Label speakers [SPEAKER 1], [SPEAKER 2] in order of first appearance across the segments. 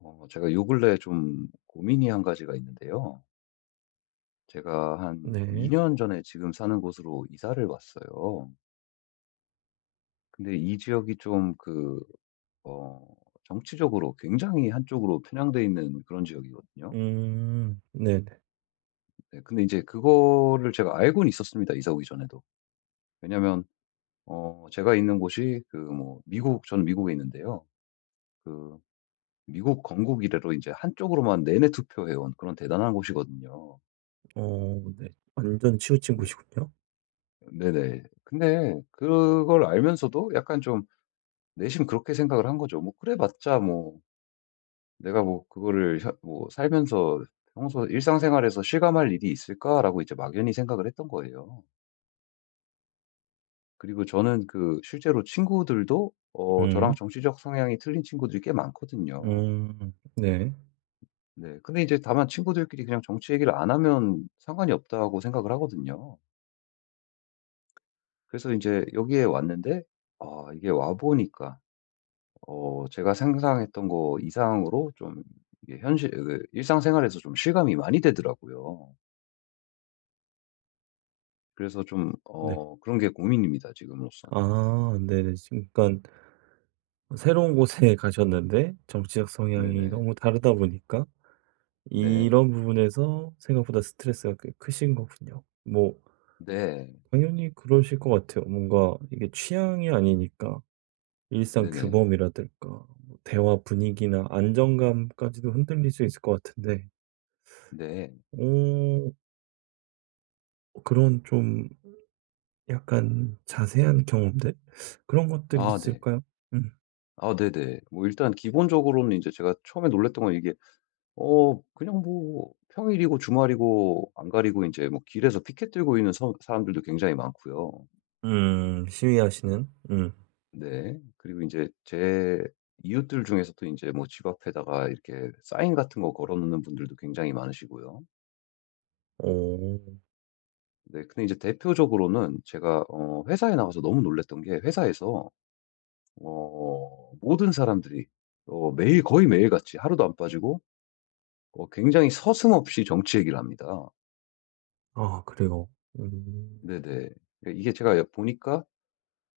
[SPEAKER 1] 제가 요 근래 좀 고민이 한 가지가 있는데요. 제가 한
[SPEAKER 2] 네.
[SPEAKER 1] 2년 전에 지금 사는 곳으로 이사를 왔어요. 근데 이 지역이 좀 어, 정치적으로 굉장히 한쪽으로 편향돼 있는 그런 지역이거든요.
[SPEAKER 2] 음. 네네.
[SPEAKER 1] 네, 근데 이제 그거를 제가 알고는 있었습니다. 이사 오기 전에도. 왜냐면, 제가 있는 곳이 그 뭐, 미국, 저는 미국에 있는데요. 그, 미국 건국 이래로 이제 한쪽으로만 내내 투표해온 그런 대단한 곳이거든요.
[SPEAKER 2] 어 네. 완전
[SPEAKER 1] 네,
[SPEAKER 2] 친구친구시군요.
[SPEAKER 1] 네네. 근데 그걸 알면서도 약간 좀 내심 그렇게 생각을 한 거죠. 뭐 그래 봤자 뭐 내가 뭐 그거를 뭐 살면서 평소 일상생활에서 실감할 일이 있을까라고 이제 막연히 생각을 했던 거예요. 그리고 저는 그 실제로 친구들도 저랑
[SPEAKER 2] 음.
[SPEAKER 1] 정치적 성향이 틀린 친구들이 꽤 많거든요.
[SPEAKER 2] 음. 네.
[SPEAKER 1] 네. 근데 이제 다만 친구들끼리 그냥 정치 얘기를 안 하면 상관이 없다고 생각을 하거든요. 그래서 이제 여기에 왔는데 아 이게 와 보니까 제가 상상했던 거 이상으로 좀 이게 현실 그 일상생활에서 좀 실감이 많이 되더라고요. 그래서 좀
[SPEAKER 2] 네.
[SPEAKER 1] 그런 게 고민입니다 지금으로선.
[SPEAKER 2] 아 네네. 지금 그러니깐 새로운 곳에 가셨는데 정치적 성향이
[SPEAKER 1] 네네.
[SPEAKER 2] 너무 다르다 보니까
[SPEAKER 1] 네.
[SPEAKER 2] 이런 부분에서 생각보다 스트레스가 꽤 크신 거군요. 뭐
[SPEAKER 1] 네.
[SPEAKER 2] 당연히 그러실 것 같아요. 뭔가 이게 취향이 아니니까 일상
[SPEAKER 1] 네네.
[SPEAKER 2] 규범이라든가 뭐 대화 분위기나 안정감까지도 흔들릴 수 있을 것 같은데,
[SPEAKER 1] 네.
[SPEAKER 2] 오, 그런 좀 약간 자세한 경험들? 그런 것들이
[SPEAKER 1] 아 네.
[SPEAKER 2] 있을까요? 음.
[SPEAKER 1] 아 네네. 뭐 일단 기본적으로는 이제 제가 처음에 놀랐던 건 이게 그냥 뭐 평일이고 주말이고 안 가리고 이제 뭐 길에서 피켓 들고 있는 서 사람들도 굉장히 많고요.
[SPEAKER 2] 음. 시위하시는? 음.
[SPEAKER 1] 네. 그리고 이제 제 이웃들 중에서도 이제 뭐 집 앞에다가 이렇게 사인 같은 거 걸어 놓는 분들도 굉장히 많으시고요.
[SPEAKER 2] 오.
[SPEAKER 1] 네. 근데 이제 대표적으로는 제가 회사에 나가서 너무 놀랐던 게 회사에서 모든 사람들이 매일 거의 매일같이 하루도 안 빠지고 굉장히 서슴없이 정치 얘기를 합니다.
[SPEAKER 2] 아, 그래요. 음.
[SPEAKER 1] 네네. 예 이게 제가 여 보니까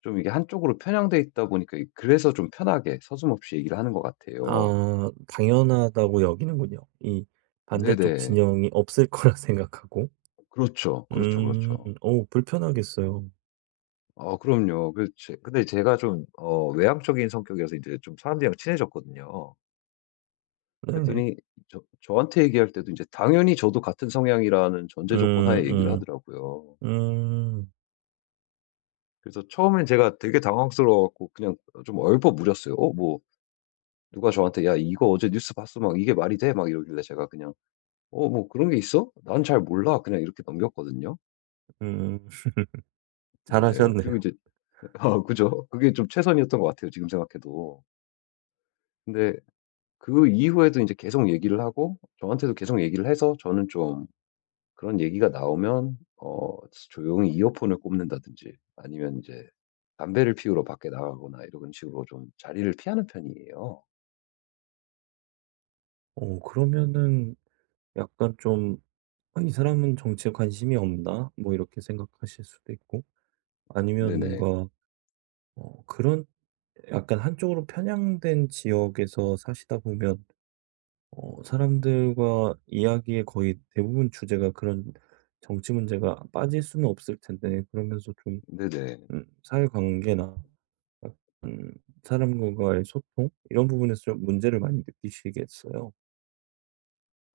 [SPEAKER 1] 좀 이게 한쪽으로 편향돼 있다 보니까 이 그래서 좀 편하게 서슴없이 얘기를 하는 것 같아요.
[SPEAKER 2] 아, 당연하다고 여기는군요. 이 반대쪽
[SPEAKER 1] 네네.
[SPEAKER 2] 진영이 없을 거라 생각하고.
[SPEAKER 1] 그렇죠. 그렇죠,
[SPEAKER 2] 음.
[SPEAKER 1] 그렇죠.
[SPEAKER 2] 오, 불편하겠어요.
[SPEAKER 1] 그럼요. 그 제 근데 제가 좀 외향적인 성격이라서 이제 좀 사람들이랑 친해졌거든요.
[SPEAKER 2] 네.
[SPEAKER 1] 그랬더니 저한테 얘기할 때도 이제 당연히 저도 같은 성향이라는 전제
[SPEAKER 2] 음.
[SPEAKER 1] 조건 하에 얘기를
[SPEAKER 2] 음.
[SPEAKER 1] 하더라고요.
[SPEAKER 2] 음.
[SPEAKER 1] 그래서 처음엔 제가 되게 당황스러워 갖고 그냥 좀 얼버무렸어요. 어 뭐 누가 저한테 "야 이거 어제 뉴스 봤어?" 막 "이게 말이 돼?" 막 이러길래 제가 그냥 "어 뭐 그런 게 있어? 난 잘 몰라." 그냥 이렇게 넘겼거든요.
[SPEAKER 2] 음.
[SPEAKER 1] 네네. 그리고
[SPEAKER 2] 잘하셨네요.
[SPEAKER 1] 이제 아 그죠. 그게 좀 최선이었던 것 같아요 지금 생각해도. 근데 그 이후에도 이제 계속 얘기를 하고 저한테도 계속 얘기를 해서 저는 좀 그런 얘기가 나오면 조용히 이어폰을 꼽는다든지 아니면 이제 담배를 피우러 밖에 나가거나 이런 식으로 좀 자리를 피하는 편이에요.
[SPEAKER 2] 오, 그러면은 약간 좀 '아, 이 사람은 정치에 관심이 없나?' 뭐 이렇게 생각하실 수도 있고, 아니면
[SPEAKER 1] 네네.
[SPEAKER 2] 뭔가 그런, 약간 한쪽으로 편향된 지역에서 사시다 보면 사람들과 이야기의 거의 대부분 주제가 그런 정치 문제가 빠질 수는 없을 텐데, 그러면서 좀
[SPEAKER 1] 네네.
[SPEAKER 2] 사회관계나 음, 사람과의 소통, 이런 부분에서 좀 문제를 많이 느끼시겠어요.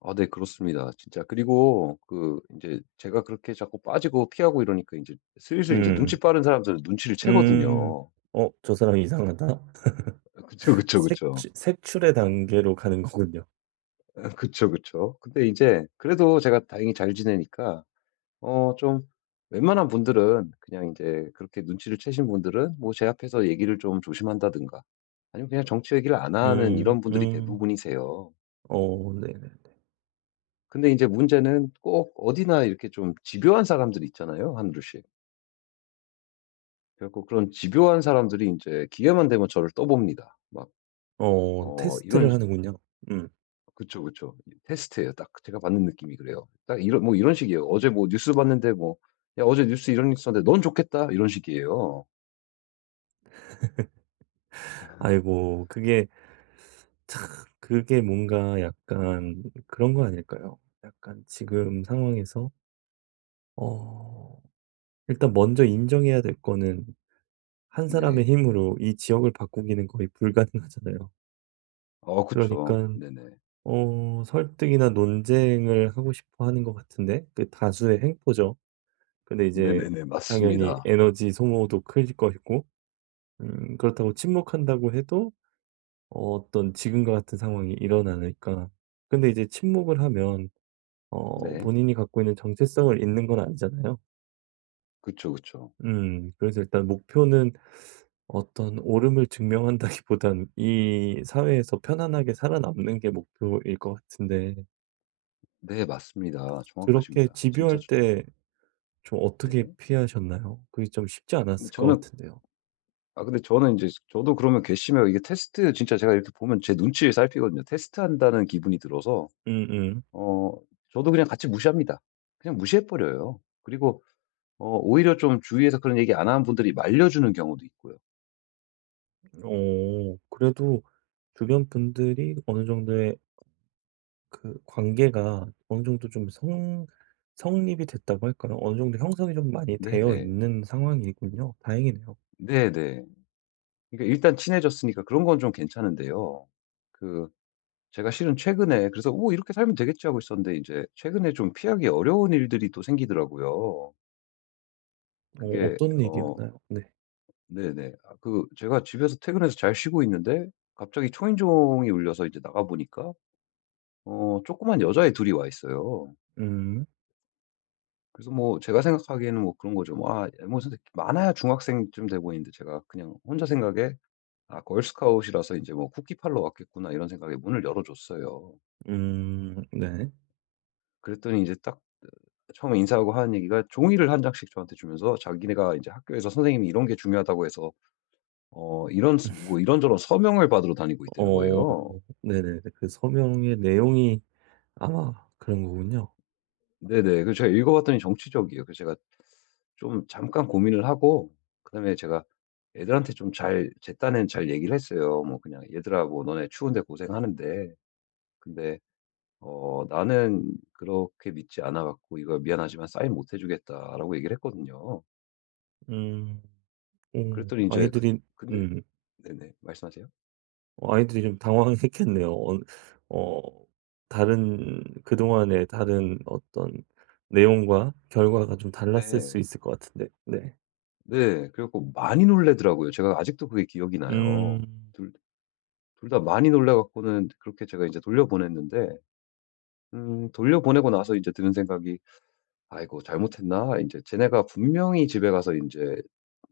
[SPEAKER 1] 아 네 그렇습니다. 진짜 그리고 그 이제 제가 그렇게 자꾸 빠지고 피하고 이러니까 이제 슬슬 이제 눈치
[SPEAKER 2] 음.
[SPEAKER 1] 빠른 사람들은 눈치를
[SPEAKER 2] 음.
[SPEAKER 1] 채거든요.
[SPEAKER 2] '어 저 사람 이상하다.'
[SPEAKER 1] 아 그쵸, 그쵸, 그쵸.
[SPEAKER 2] 색출의 단계로 가는 거군요.
[SPEAKER 1] 그쵸, 그쵸. 근데 이제 그래도 제가 다행히 잘 지내니까 좀 웬만한 분들은 그냥 이제 그렇게 눈치를 채신 분들은 뭐 제 앞에서 얘기를 좀 조심한다든가 아니면 그냥 정치 얘기를 안 하는
[SPEAKER 2] 음.
[SPEAKER 1] 이런 분들이
[SPEAKER 2] 음.
[SPEAKER 1] 대부분이세요.
[SPEAKER 2] 어 네네네.
[SPEAKER 1] 근데 이제 문제는 꼭 어디나 이렇게 좀 집요한 사람들이 있잖아요, 한2 씩. 그래갖고 그런 집요한 사람들이 이제 기회만 되면 저를 떠봅니다. 막 어 이런
[SPEAKER 2] 테스트를
[SPEAKER 1] 식
[SPEAKER 2] 하는군요. 음.
[SPEAKER 1] 그쵸, 그쵸. 테스트예요. 딱 제가 받는 느낌이 그래요. 딱 이런 뭐 이런 식이에요. "어제 뭐 뉴스 봤는데 뭐 야 어제 뉴스 이런 뉴스 하는데 넌 좋겠다." 이런 식이에요.
[SPEAKER 2] 아이고, 그게 참, 그게 뭔가 약간 그런 거 아닐까요? 약간 지금 상황에서 어 일단 먼저 인정해야 될 거는, 한 사람의
[SPEAKER 1] 네.
[SPEAKER 2] 힘으로 이 지역을 바꾸기는 거의 불가능하잖아요.
[SPEAKER 1] 어
[SPEAKER 2] 그러니까
[SPEAKER 1] 그쵸. 네네.
[SPEAKER 2] 설득이나 논쟁을 하고 싶어 하는 것 같은데, 그 다수의 횡포죠. 근데 이제
[SPEAKER 1] 네네네.
[SPEAKER 2] 당연히
[SPEAKER 1] 맞습니다.
[SPEAKER 2] 에너지 소모도 클 것이고, 그렇다고 침묵한다고 해도 어떤 지금과 같은 상황이 일어나니까. 근데 이제 침묵을 하면
[SPEAKER 1] 네.
[SPEAKER 2] 본인이 갖고 있는 정체성을 잃는 건 아니잖아요.
[SPEAKER 1] 그쵸, 그쵸.
[SPEAKER 2] 그래서 일단 목표는, 어떤 옳음을 증명한다기보단 이 사회에서 편안하게 살아남는 게 목표일 것 같은데,
[SPEAKER 1] 네 맞습니다.
[SPEAKER 2] 그렇게
[SPEAKER 1] 정확하십니다. 진짜
[SPEAKER 2] 집요할
[SPEAKER 1] 저
[SPEAKER 2] 때 좀 어떻게
[SPEAKER 1] 네.
[SPEAKER 2] 피하셨나요? 그게 좀 쉽지
[SPEAKER 1] 근데
[SPEAKER 2] 않았을 것
[SPEAKER 1] 저는
[SPEAKER 2] 같은데요.
[SPEAKER 1] 아 근데 저는 이제 저도 그러면 괘씸해요. 이게 테스트 진짜 제가 이렇게 보면 제 눈치를 살피거든요. 테스트한다는 기분이 들어서
[SPEAKER 2] 음음.
[SPEAKER 1] 어 저도 그냥 같이 무시합니다. 그냥 무시해 버려요. 그리고 오히려 좀 주위에서 그런 얘기 안 하는 분들이 말려주는 경우도 있고요.
[SPEAKER 2] 그래도, 주변 분들이 어느 정도의 그 관계가 어느 정도 좀 성 성립이 됐다고 할까요? 어느 정도 형성이 좀 많이 되어
[SPEAKER 1] 네네.
[SPEAKER 2] 있는 상황이군요. 다행이네요.
[SPEAKER 1] 네네. 그러니까 일단 친해졌으니까 그런 건 좀 괜찮은데요. 그 제가 실은 최근에 그래서 '오 이렇게 살면 되겠지.' 하고 있었는데 이제 최근에 좀 피하기 어려운 일들이 또 생기더라고요. 그게
[SPEAKER 2] 어떤
[SPEAKER 1] 어
[SPEAKER 2] 일이었나요? 네.
[SPEAKER 1] 네네. 아 그 제가 집에서 퇴근해서 잘 쉬고 있는데 갑자기 초인종이 울려서 이제 나가 보니까 조그만 여자애 둘이 와 있어요.
[SPEAKER 2] 음.
[SPEAKER 1] 그래서 뭐 제가 생각하기에는 뭐 그런 거죠. 뭐 아 뭐 선생님 많아야 중학생쯤 돼 보이는데 제가 그냥 혼자 생각에 '아 걸스카웃이라서 이제 뭐 쿠키 팔러 왔겠구나.' 이런 생각에 문을 열어 줬어요.
[SPEAKER 2] 음. 네.
[SPEAKER 1] 그랬더니 이제딱 처음에 인사하고 하는 얘기가 종이를 한 장씩 저한테 주면서 자기네가 이제 학교에서 선생님이 이런 게 중요하다고 해서 어 이런 스 뭐 이런저런 서명을 받으러 다니고 있다는
[SPEAKER 2] 어
[SPEAKER 1] 거예요.
[SPEAKER 2] 네네네. 그 서명의 내용이 아마 그런 거군요.
[SPEAKER 1] 네네. 그래서 제가 읽어 봤더니 정치적이에요. 그래서 제가 좀 잠깐 고민을 하고 그다음에 제가 애들한테 좀 잘 제 딴에는 잘 얘기를 했어요. 뭐 그냥 "얘들아 뭐 너네 추운데 고생하는데 근데 어 나는 그렇게 믿지 않아 갖고 이거 미안하지만 사인 못 해 주겠다."라고 얘기를 했거든요.
[SPEAKER 2] 음. 어
[SPEAKER 1] 그랬더니 이제 그
[SPEAKER 2] 아이들이
[SPEAKER 1] 근데
[SPEAKER 2] 음.
[SPEAKER 1] 네네. 말씀하세요.
[SPEAKER 2] 아이들이 좀 당황했겠네요. 어 어, 다른, 그동안의 다른 어떤 내용과 결과가 좀 달랐을 수
[SPEAKER 1] 네.
[SPEAKER 2] 있을 것 같은데. 네.
[SPEAKER 1] 네. 그래 갖고 많이 놀라더라고요. 제가 아직도 그게 기억이 나요.
[SPEAKER 2] 음.
[SPEAKER 1] 둘 둘 다 많이 놀라 갖고는 그렇게 제가 이제 돌려보냈는데 돌려보내고 나서 이제 드는 생각이 '아이고 잘못했나?' 이제 쟤네가 분명히 집에 가서 이제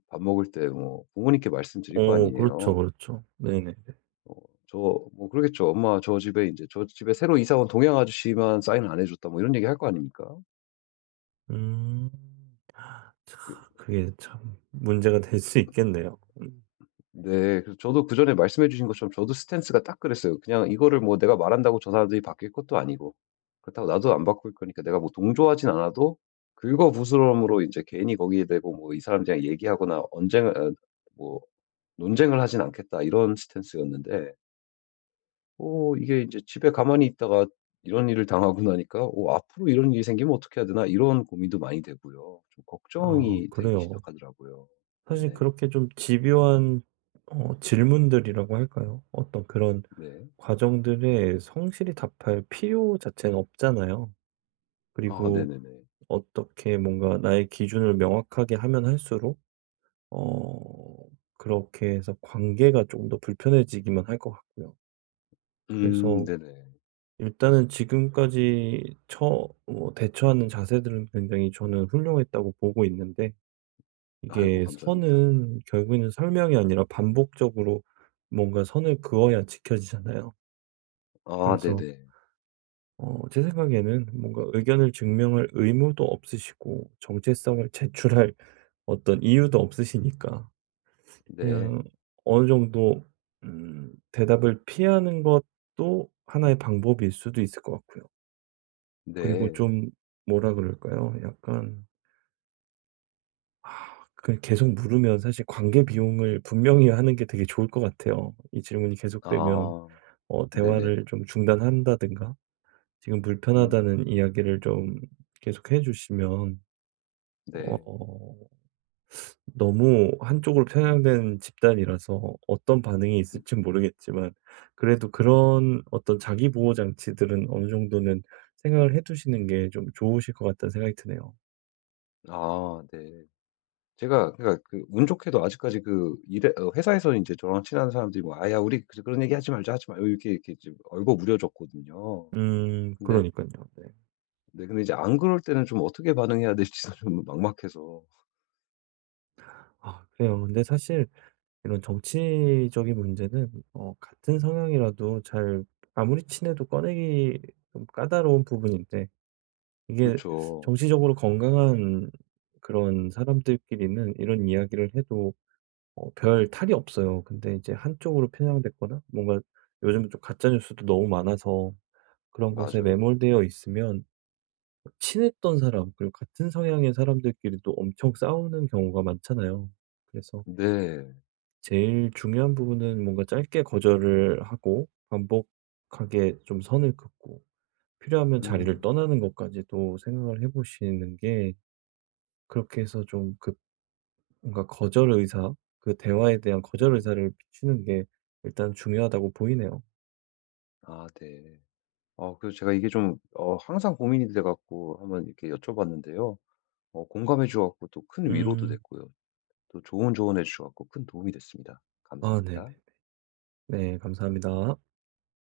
[SPEAKER 1] 밥 먹을 때 뭐 부모님께 말씀드릴 거
[SPEAKER 2] 어, 그렇죠,
[SPEAKER 1] 아니에요.
[SPEAKER 2] 그렇죠. 네네네.
[SPEAKER 1] 어 저 뭐 그러겠죠. "엄마 저 집에 이제 저 집에 새로 이사 온 동양 아저씨만 사인을 안 해 줬다." 뭐 이런 얘기할 거 아닙니까?
[SPEAKER 2] 음. 참,
[SPEAKER 1] 그
[SPEAKER 2] 그게 참 문제가 될 수 있겠네요. 음.
[SPEAKER 1] 네. 그래서 저도 그전에 말씀해 주신 것처럼 저도 스탠스가 딱 그랬어요. 그냥 이거를 뭐 내가 말한다고 저 사람들이 바뀔 것도 아니고 그렇다고 나도 안 바꿀 거니까 내가 뭐 동조하진 않아도 긁어부스럼으로 이제 괜히 거기에 대고 뭐 이 사람들이랑 얘기하거나 언쟁을 어 뭐 논쟁을 하진 않겠다 이런 스탠스였는데 오 이게 이제 집에 가만히 있다가 이런 일을 당하고 나니까 '오 앞으로 이런 일이 생기면 어떻게 해야 되나?' 이런 고민도 많이 되고요. 좀
[SPEAKER 2] 아,
[SPEAKER 1] 걱정이 되기
[SPEAKER 2] 그래요.
[SPEAKER 1] 시작하더라고요.
[SPEAKER 2] 사실
[SPEAKER 1] 네네.
[SPEAKER 2] 그렇게 좀 집요한 질문들이라고 할까요? 어떤 그런
[SPEAKER 1] 네.
[SPEAKER 2] 과정들에 성실히 답할 필요 자체는 없잖아요.
[SPEAKER 1] 아
[SPEAKER 2] 그리고
[SPEAKER 1] 네네네.
[SPEAKER 2] 어떻게 뭔가 나의 기준을 명확하게 하면 할수록 어 그렇게 해서 관계가 조금 더 불편해지기만 할 것 같고요. 그래서
[SPEAKER 1] 네네.
[SPEAKER 2] 일단은 지금까지 처 뭐 대처하는 자세들은 굉장히 저는 훌륭했다고 보고 있는데,
[SPEAKER 1] 아이고
[SPEAKER 2] 이게
[SPEAKER 1] 감사합니다.
[SPEAKER 2] 선은 결국에는 설명이 아니라 반복적으로 뭔가 선을 그어야 지켜지잖아요.
[SPEAKER 1] 아
[SPEAKER 2] 그래서
[SPEAKER 1] 네네.
[SPEAKER 2] 제 생각에는 뭔가 의견을 증명할 의무도 없으시고 정체성을 제출할 어떤 이유도 없으시니까,
[SPEAKER 1] 네.
[SPEAKER 2] 그냥 어느 정도 대답을 피하는 것도 하나의 방법일 수도 있을 것 같고요. 그리고
[SPEAKER 1] 네.
[SPEAKER 2] 좀, 뭐라 그럴까요? 약간 그, 계속 물으면 사실 관계 비용을 분명히 하는 게 되게 좋을 것 같아요. 이 질문이 계속되면
[SPEAKER 1] 아 네네.
[SPEAKER 2] 대화를 좀 중단한다든가, 지금
[SPEAKER 1] 음
[SPEAKER 2] 불편하다는 이야기를 좀 계속해 주시면,
[SPEAKER 1] 네.
[SPEAKER 2] 어 너무 한쪽으로 편향된 집단이라서 어떤 반응이 있을지
[SPEAKER 1] 음
[SPEAKER 2] 모르겠지만, 그래도 그런 어떤 자기 보호 장치들은 어느 정도는 생각을 해 두시는 게 좀 좋으실 것 같다는 생각이 드네요.
[SPEAKER 1] 아 네. 제가 그러니까 그 운 좋게도 아직까지 그 일에 회사에서 이제 저랑 친한 사람들이 뭐 "아야 우리 그 그런 얘기 하지 말자. 하지 마 이렇게, 이렇게 좀 얼버무려졌거든요. 근데
[SPEAKER 2] 그러니깐요. 네.
[SPEAKER 1] 네 근데 이제 안 그럴 때는 좀 어떻게 반응해야 될지도 좀 막막해서.
[SPEAKER 2] 아, 그래요. 근데 사실 이런 정치적인 문제는 같은 성향이라도 잘 아무리 친해도 꺼내기 좀 까다로운 부분인데, 이게
[SPEAKER 1] 그쵸.
[SPEAKER 2] 정치적으로 건강한 그런 사람들끼리는 이런 이야기를 해도 별 탈이 없어요. 근데 이제 한쪽으로 편향됐거나 뭔가, 요즘은 좀 가짜 뉴스도 너무 많아서 그런 것에
[SPEAKER 1] 맞아요.
[SPEAKER 2] 매몰되어 있으면 친했던 사람, 그리고 같은 성향의 사람들끼리도 엄청 싸우는 경우가 많잖아요. 그래서
[SPEAKER 1] 네.
[SPEAKER 2] 제일 중요한 부분은 뭔가 짧게 거절을 하고 반복하게 좀 선을 긋고, 필요하면 자리를
[SPEAKER 1] 음.
[SPEAKER 2] 떠나는 것까지도 생각을 해 보시는 게, 그렇게 해서 좀그 뭔가 거절 의사, 그 대화에 대한 거절
[SPEAKER 1] 네.
[SPEAKER 2] 의사를 비추는 게 일단 중요하다고 보이네요.
[SPEAKER 1] 아 네. 그래서 제가 이게 좀, 항상 고민이 돼 갖고 한번 이렇게 여쭤봤는데요. 공감해 주셔 갖고 또 큰 위로도
[SPEAKER 2] 음.
[SPEAKER 1] 됐고요. 또 좋은 조언해 주셔 갖고 큰 도움이 됐습니다.
[SPEAKER 2] 아 네네.
[SPEAKER 1] 감사합니다.
[SPEAKER 2] 네, 감사합니다.